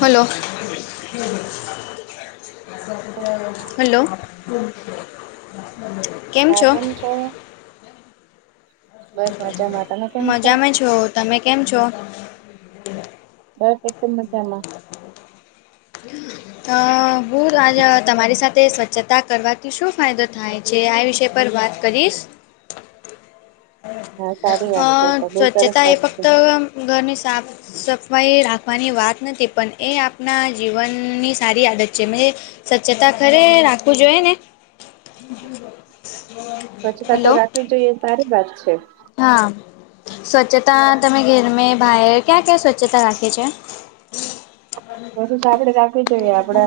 Hello. Hello. હા કેમ છો? બસ મજામાં તમે કેમ છો મજા મે છું. તમે કેમ છો? બસ એકદમ મજામાં. અહ હું [unintelligible] તમારી સાથે સ્વચ્છ- છતા કરવાથી શું ફાયદો થાય છે, આ વિષય પર વાત કરીશ. હા સારી વાત છે અહ તો બહુ સરસ સ્વચ્છતા એ વાત ફક્ત છે આમ ઘરની સાફ સફાઈ રાખવાની વાત નથી. પણ એ આપના જીવનની સારી આદત છે. મજે સ્વચ્છતા ખરે રાખવું જોઈએ ને. [inaudible] સ્વચ્છતા તો હલો રાખવી જોઈએ, એ સારી વાત છે. હા. સ્વચ્છતા તમે ઘેર મે, બાહેર, ક્યાં-ક્યાં સ્વચ્છતા રાખે છે? [unintelligible] રાખવી જઈએ આપણે.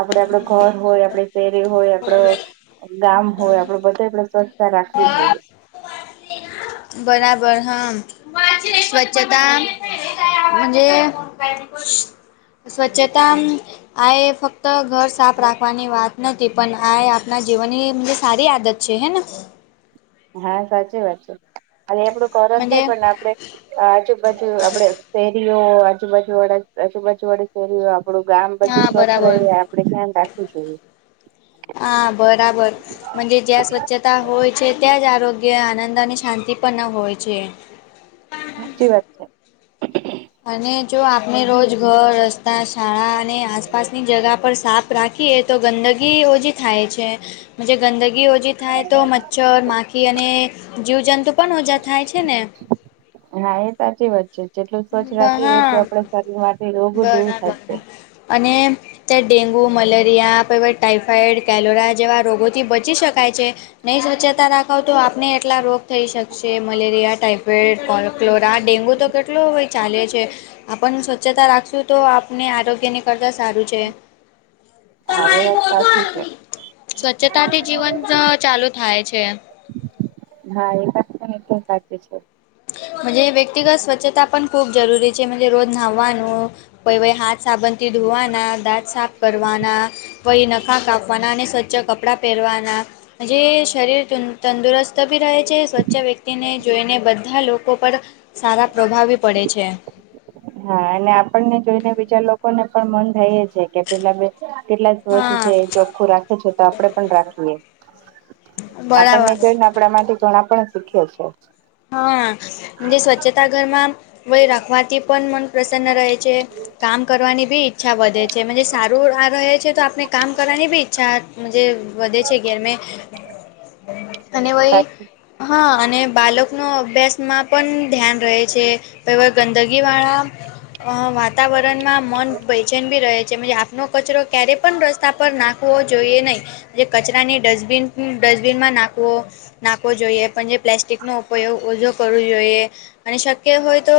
આપણે આપણું ઘર હોય, આપણી શેરી હોય, આપણું ગામ હોય. આપણે બધેય [unintelligible] સ્વચ્છતા રાખવી જોઈએ. બરાબર, હમ્મ. સ્વચ્છતા મજે સ્વચ્છતામ આ એ ફક્ત ઘર સાફ રાખવાની વાત નથી. પણ આ એ આપના જીવનની મજે સારી આદત છે હે ના? હા સાચી વાત છે. અને એ આપણું ઘર જ મજે નહીં, પણ આપણે આજુબાજુ આપડે સેરીઓ, આજુબાજુ વડા આજુબાજુ વડે શેરીઓ, આપડું ગામ હા બધું સ્વચ્છ રહે બરાબર આપડે ધ્યાન રાખવું જોઈએ. હા બરાબર મન્જે જ્યાં સ્વચ્છતા હોય છે, ત્યાં જ આરોગ્ય કે આનંદ અને શાંતિ પણ હોય છે. સાચી વાત છે. અને જો આપને રોજ ઘર, રસ્તા, શાળા અને આસપાસની જગા પર સાફ રાખીએ તો ગંદગી ઓછી થાય છે. મન્જે ગંદ ગી ઓછી થાય તો મચ્છર, માખી અને જીવજંતુ પણ ઓજા થાય છે ને, હા એ સાચી વાત છે જેટલું સ્વચ્છ રાખીએ એટલું હા આપડે શરીરમાંથી રોગ દૂર બરાબર થાય છે. અને, ત્યાં ડેન્ગુ, મલેરિયા, પ ટાઈફોઈડ, કેલોરા જેવા રોગોથી બચી શકાય છે‌. નહી સ્વચ્છતા રાખવ તો આપને એટલા રોગ થઈ શકશે મલેરિયા, ટાઈફોઇડ, કલોરા ડેગુ તો કેટ ચાલે છે આપણ સ્વચ્છતા રાખશું તો આપને આરોગ્યને કરતા સારું છે. [inaudible] હા એ વાત સાચી છે [unintelligible] સ્વચ્છતાથી જીવન ચાલુ થાય છે. હા એ વાત પણ એકદમ સાચી છે. મન્જે વ્યક્તિગત સ્વચ્છતા પણ ખૂબ જરૂરી છે, મન્જે રોજ નાવાનું, [unintelligible] ઈ હાથ સાબુથી ધોવાના, દાંત સાફ કરવાના, પહી નખાં કાપવાના અને સ્વચ્છ કપડાં પહેરવાના, જે શરીર તદ તંદુરસ્ત ભી રહે છે, સ્વચ્છ વ્યક્તિને જોઈને બધ બધા લોકો પર સારા પ્રભાવી પડે છે. હા અને આપણને જોઈને બીજા લોકોને પણ મન થાઇ જ જાય. કે પેલાં બેન કેટલા સ્વચ્છ હા છે, ચોખ્ખું રાખે છે તો આપડે પણ રાખીએ. બરાબર આપણને જોઈને આપણા માટે ઘણા પણ શીખે છે. હા જે સ્વચ્છતા ઘરમાં વળી રાખવાથી પણ મન પ્રસન્ન રહે છે, કામ કરવાની બી ઈ- ઈચ્છા વધે છે, સારું આ રહે છે તો આપણે કામ કરવાની બી ઈચ્છા મન્જે વધે છે ઘેરમે અને વય સાચી હા અને બાલ નો અભ્યાસમાં પણ ધ્યાન રહે છે પવા ગંદગી વાળા, અ વાતાવરણમાં મન ભયચેન ભી રહે છે આપનો કચરો ક્યારે, પણ રસ્તા પર નાખવો જોઈએ નહીજે કચરાની દસબીન ડસ્ટબિનમાં નાખવો નાખવો જોઈએ પણ જે પ્લાસ્ટિક નો ઉપયોગ ઓછો કરવો જોઈએ અને શક્ય હોય તો,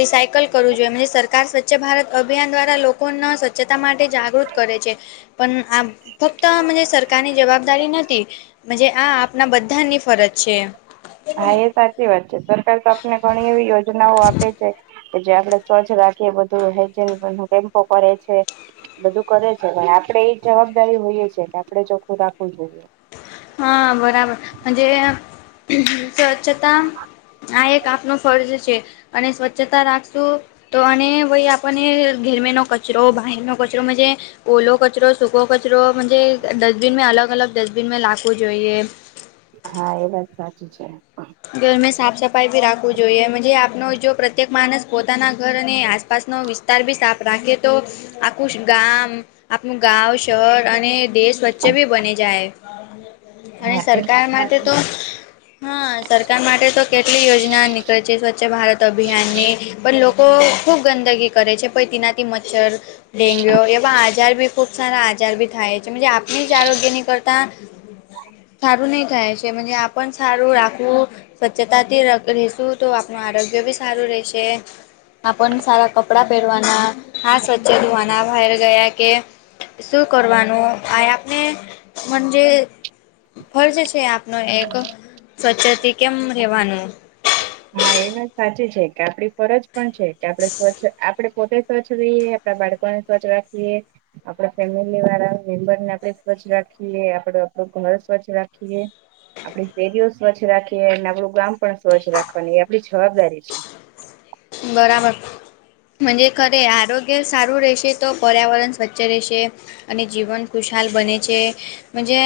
રિસાયકલ કરવું જોઈએ સરકાર સ્વચ્છ ભારત અભિયાન દ્વારા લોકોના સ્વચ્છતા માટે જાગૃત કરે છે. પણ આ ફક્ત મન્જે સરકારની જવાબદારી નથી. મજે આ આપના બધાની ફરજ છે. હા એ સાચી વાત છે સરકાર તો આપને ઘણી એવી યોજનાઓ આપે છે. કે જે આપણેે સ્વજ રાખીએ બધું હેજ કેમ્પો કરે છે. બધું કરે છે પણ આપડે એ જવાબદારી હોઈએ છે કે આપડે ચોખ્ખું રાખવું જોઈએ. હા બરાબર હજે, સ્વચ્છતા આ એક આપનો ફર્જ છે. અને સ્વચ્છતા રાખશું, તો અને ભાઈ આપણને ગેરમેનો કચરો બહારનો કચરો મન્જે, ઓલો કચરો સૂકો કચરો મજે ડસ્ટબિન મેં અલગ અલગ ડસ્ટબિન મેં લાગવું જોઈએ. હા, એ વાત સાચી છે. ઘરમે સાફ સફાઈ ભી રાખવું જોઈએ મજે આપનો જો પ્રત્યેક માણસ પોતાના ઘર અને આસપાસનો વિ સ્તારબી સાફ રાખે તો આખું ગામ આપણું ગાવ, શહર અને દેશ વચ્ચે બી બની જાય અને હા એ વાત સરકાર માટે સાચી તો છે. હા, સરકાર માટે તો કેટલી યોજના નીકળે છે સ્વચ્છ ભારત અભિયાનની પણ લો કો ખૂબ ગંદગી કરે છે પહી તેનાથી મચ્છર, ડેન્ગ્યુ એવા અજાયબી ખૂબ સારા આજાર બી થાય છે મજે આપણે જ આરોગ્યની કરતા સારું નહી થાય છે મજે આપણ સારું રાખવું સ્વચ્છતાથી રેશું તો આપણ આરોગ્ય બી સારું રહેશે. આપણ સારા કપડાં પહેરવાના હાથ સ્વચ્છ ધોવાના બાયર ગયા કે શું કરવાનું આ આપને મંજે ફર્જ છે આ પણ એક સ્વચ્છતી કેમ રહેવાનું હા, એ વાત સાચી છે કે આપડી ફરજ પણ છે કે આપડે સ્વચ્છ આપડે પોતે સ્વચ્છ રઈએ આપડા બાળકોને સ્વચ્છ રાખીએ આપડા ફેમિલીવાળા મેમ્બરને આપણે સ્વચ્છ રાખીએ, આપડ આપડું ઘર સ્વચ્છ રાખીએ, આપડી ફેરીઓ સ્વચ્છ રાખીએ અને આપડું ગામ પણ સ્વચ્છ રાખવાની એ આપડી જવાબદારી છે. બરાબર. મજે ખરે આરોગ્ય સારું રહેશે તો પર્યાવરણ સ્વચ્છ રહેશે. અને જીવન ખુશાલ બને છે મજે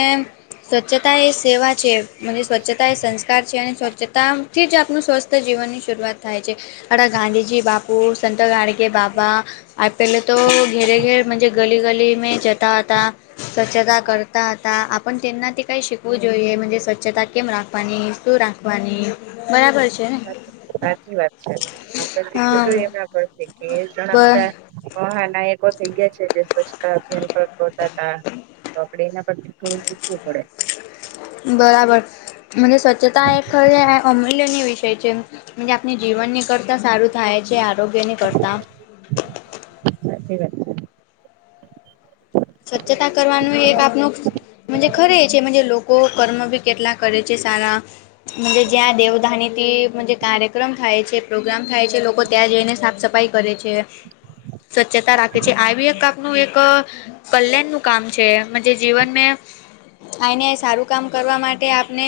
સ્વચ્છતા એ સેવા છે. મજે સ્વચ્છતા એ સંસ્કાર છે અને સ્વચ્છતાથી જ આપણું સ્વસ્થ જીવનની શરૂઆત થાય છે. અડા ગાંધીજી બાપુ સંત [unintelligible] બાબા આ પહેલે તો ઘેરે ઘેર મજે ગલી ગલી મે જતા હતાં. સ્વચ્છતા કરતા હતા. આપ પણ તેમનાથી કઈ શિકવું જોઈએ મજે સ્વચ્છતા કેમ રાખવાની શું રાખવાની બરાબર છે. ને સાચી વાત છે આપડ શીખવું હા જોઈએ એના પરથી કે ઘણા બ બધા મહાનાયકો થઈ ગયા છે જે સ્વચ્છતા અભિયાનતા [unintelligible] આપડે એના પર થોડું શીખવું પડે. બરાબર મજે સ્વચ્છતા એ ખર અમૂલ્યનીય વિષય છે. આપણી જીવનની કરતા સારું થાઈ છે આરોગ્યની કરતા [unintelligible] સાચી વાત છે. સ્વચ્છતા કરવાનું એક આપનું મજે ખરે છે મજે લોકો કર્મ બી કેટલા કરે છે સારા જ્યાં દેવધાનીથી મજે કાર્યક્રમ થાય છે પ્રોગ્રામ થાય છે લોકો ત્યાં જઈને સાફ સફાઈ કરે છે. સ્વચ્છતા રાખે છે આ બી એક આપનું એક કલ્યાણનું કામ છે મજે જીવન મે આયને આય સારું કામ કરવા માટે આપને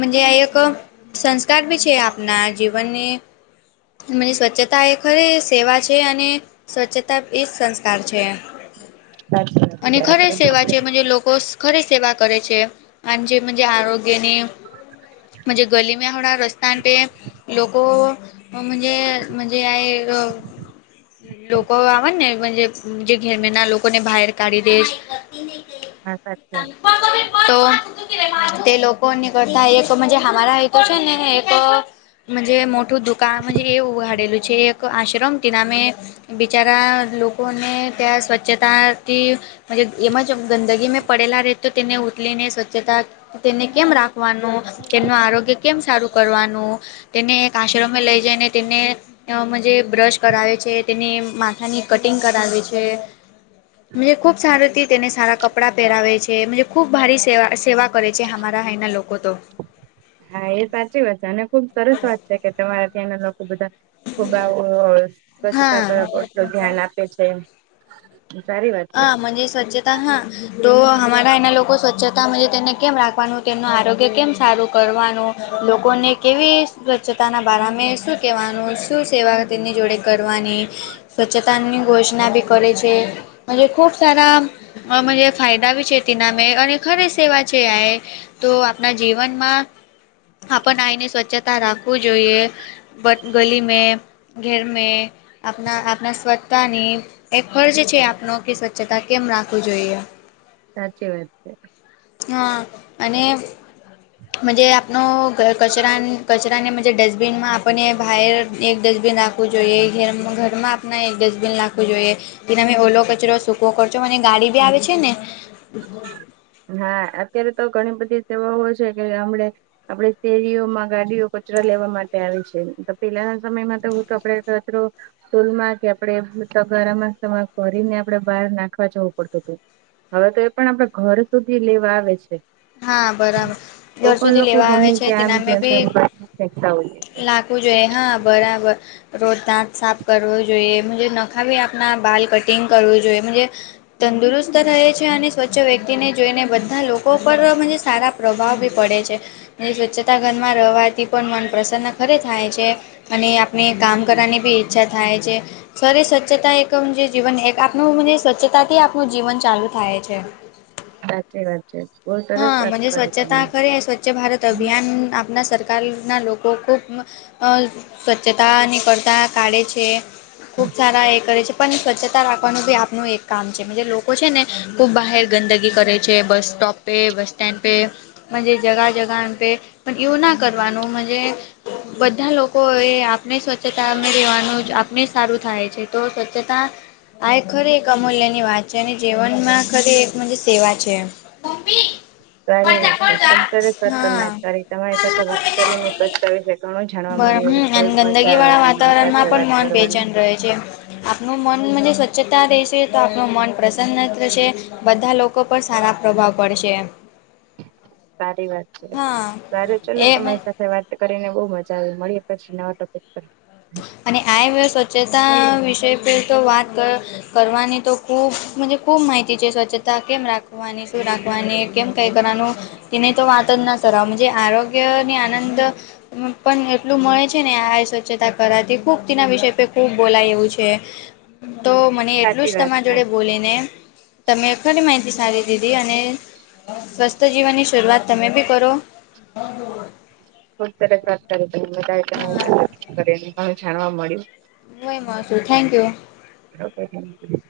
મજે આ એક ક સંસ્કાર બી છે આપના જીવનને મજે સ્વચ્છતા એ ખરી સેવા છે અને સ્વચ્છતા એ જ સંસ્કાર છે. સાચી વાત અને છે આપડે ખરી સેવા છે બધું મજે લોકો ખરી સેવા કરે છે અને જે મજે આરોગ્યની મજે ગલી મેહોના રસ્તા તે લોકો અ મજે મજે આ એ અ લોકો આવે ને મજે જે ઘેરમેના લોકોને બહાર કાઢી દે. હા [unintelligible] [unintelligible] તો તે લોકોની કરતા એક મજે હાવારા એ તો છે ને એક મજે મોટું દુકાન એ ઉહાડેલું છે મજે એક આશ્રમ, તે નામે બિચારા લોકોને ત્યાં સ્વચ્છતા, તે એમાં જ ગંદગી મેં પડેલા રહે તો તેને ઉતલીને સ્વચ્છતા, તેને કેમ રાખવાનું! તેમનું આરોગ્ય કેમ સારું કરવાનું! તેને એક આશ્રમે લઈ જઈને તેને, અમા જે બ્રશ કરાવે છે, તેની માથાની કટિંગ કરાવે છે. મજે ખુબ સારી રીતે તેને સારા કપડાં પહેરાવે છે. મજે ખૂબ ભારી સેવા સેવા, કરે છે હમારા અહીંના લોકો તો. હા એ સાચી વાત છે અને ખુબ સરસ વાત છે કે તમારા ત્યાંના લોકો બધા ખુબ આવું અ સ્વચ્છતા હા પર પૂરતું ધ્યાન આપે છે. સારી વાત છે હા મજે સ્વચ્છતા હા, તો અમારા અયના લોકો સ્વચ્છતા મજે તેને કેમ રાખવાનું? તેમનું આરોગ્ય કેમ સારું કરવાનું? લોકોને કેવી સ્વચ્છતાના બારા મે શું કેવાનું શું સેવા તેમની જોડે? કરવાની સ્વચ્છતાની ઘોષના બી કરે છે. અને ખૂબ સારા અ મજે ફાયદા બી છેે તે નામે અને ખરી સેવા છે આ એ, તો આપણા જીવનમાં આપણે આઈને સ્વચ્છતા રાખવું જોઈએ. બટ ગલી મે, ઘેર મે આપણા આપણા સ્વચ્છતાની એ ફર્જ છે આપણો, કે સ્વચ્છતા કેમ રાખવુ જોઈએ. સાચી વાત છે. હ અને મજે આપ. નો ઘર કચરા કચરાને મજે ડસ્ટબિનમાં આપણને બાહેર એક ડસ્ટબિન રાખ જોઈએ ઘ ઘરમાં આપને એક ડસ્ટબિન રાખવું જોઈએ જેનાથી ઓલો કચ કચરો સૂકો કચરો અને ગાડી બી આવે છે ને! હા અત્યારે તો ઘણી બધી સેવાઓ છે કે લે હમડે, આપડે શેરીઓમાં ગાડીઓ કચરા લેવા માટે આવી છે. તો પેલાના સમયમાં તો એવુ તો આપડે કચરો સ્તૂલમાં કે આપડે તગારામાં ભરીને આપડે બહાર નાખવા જવું પડતું હતું. હવે તો એ પણ આપડે ઘર સુધી લેવા આવે છે. હા, બરાબર તો ઘર પણ સુધી લોકો લેવા આવે ગમે છે તે ત્યાં આમ નામે જેમ બી તેમ ફેંકતા હોઈએ લાખ છે રાખવું જોઈએ. હા, બરાબર. રોજ દાંત સાફ કરવો જોઈએ. મજે નખાવી આપના બાલ કટિંગ કરવું જોઈએ. મજે, તંદુરસ્ત રહે છે અને સ્વચ્છ વ્યક્તિને જોઈને બધા લોકો ઉપર મજે સારા પ્રભાવ બી પડે છે. સ્વચ્છતા ઘરમાં રવાથી પણ મન પ્રસન્ન ખરે થાય છે. અને આપણે કામ કરવાની બી ઈચ્છા થાય છે. સારી સ્વચ્છતા એકમ જે જીવન એક આપનું ને સ્વચ્છતા થી આપનું જીવન ચાલુ થાય છે. સાચી વાત છે. [unintelligible] હા. મજે કરી તમે. સ્વચ્છતા કરીએ, સ્વચ્છ ભારત અભિયાન આપના સર કાલના લોકો ખૂબ અહ સ્વચ્છતા નીકળતા કાઢે છે. ખુબ સારા એ કરે છે. પન સ્વચ્છતા રાખવાનું ભી આપનું એક કામ છે. મજે લોકો છે ને ખૂબ બહાર ગંદગી કરે છે, બસ સ્ટોપ પે બસ સ્ટેન્ડ પે, મજે જગા-જગા પે, પણ ય ના કરવાનું મજે બધા લોકો એ આપણે સ્વચ્છતા મે રહેેવાનું જ આપને સારું થાય છે. તો સ્વચ્છતા આ એક ખરી એક અમૂલ્ય ની વાત છે. અને જીવનમાં ખરી એક મજે સેવા છે. મમ્મી સારી વાત છે. ખુબ સરસ વાત સારી વાત છે ખૂબ સરસ આજ તમે હા. વાત કરી. તમારી સાથે વાત કરીને. [unintelligible] મળ્યું અને [unintelligible] બહુ મજા ગંદકી આવે વાળા તમારી વાતાવરણ માં સાથે પણ વાત મન કરવાની બેચેન રહે છે. આપનું મન મનજે સ્વચ્છતા રહેશે તો આપણ મન પ્રસન્ન [unintelligible] છે. બધા લોકો પર સારા પ્રભાવ પડશે. સારી વાત છે. હા સારું ચલો, એ તમારી સાથે વાત. કરીને બહુ મજા આવી. મળીએ પછી નવા ટોપિક પર. અને આઈવે સ્વચ્છતા વિષય પે તો વાત કર. કરવાની તો ખૂબ મંજે ખૂબ માહિતી છે, સ્વચ્છતા કેમ રાખવાની, શું રાખવાની, કેમ [inaudible] કરવાનું, તેને તો વાત જ ન કરા. મંજે આરોગ્ય ને આનંદ હું પણ એટલું મળે છે ને આયે સ્વચ્છતા. કરાતી ખુબ તેના વિષય પે ખુબ બોલાય એવું છે. તો મને એટલું જ સાચી વાત તમારા છે. જોડે બોલીને તમે. ખરી માહિતી સારી દીધી, અને સ્વસ્થ જીવનની શરૂઆત તમે ભી કરો. [inaudible] ખુબ સરસ વાત કરી તમે. હા [unintelligible] ઘણું જાણવા મળ્યું. હૂં એ મસ્ત છુ થેન્ક યું. [unintelligible]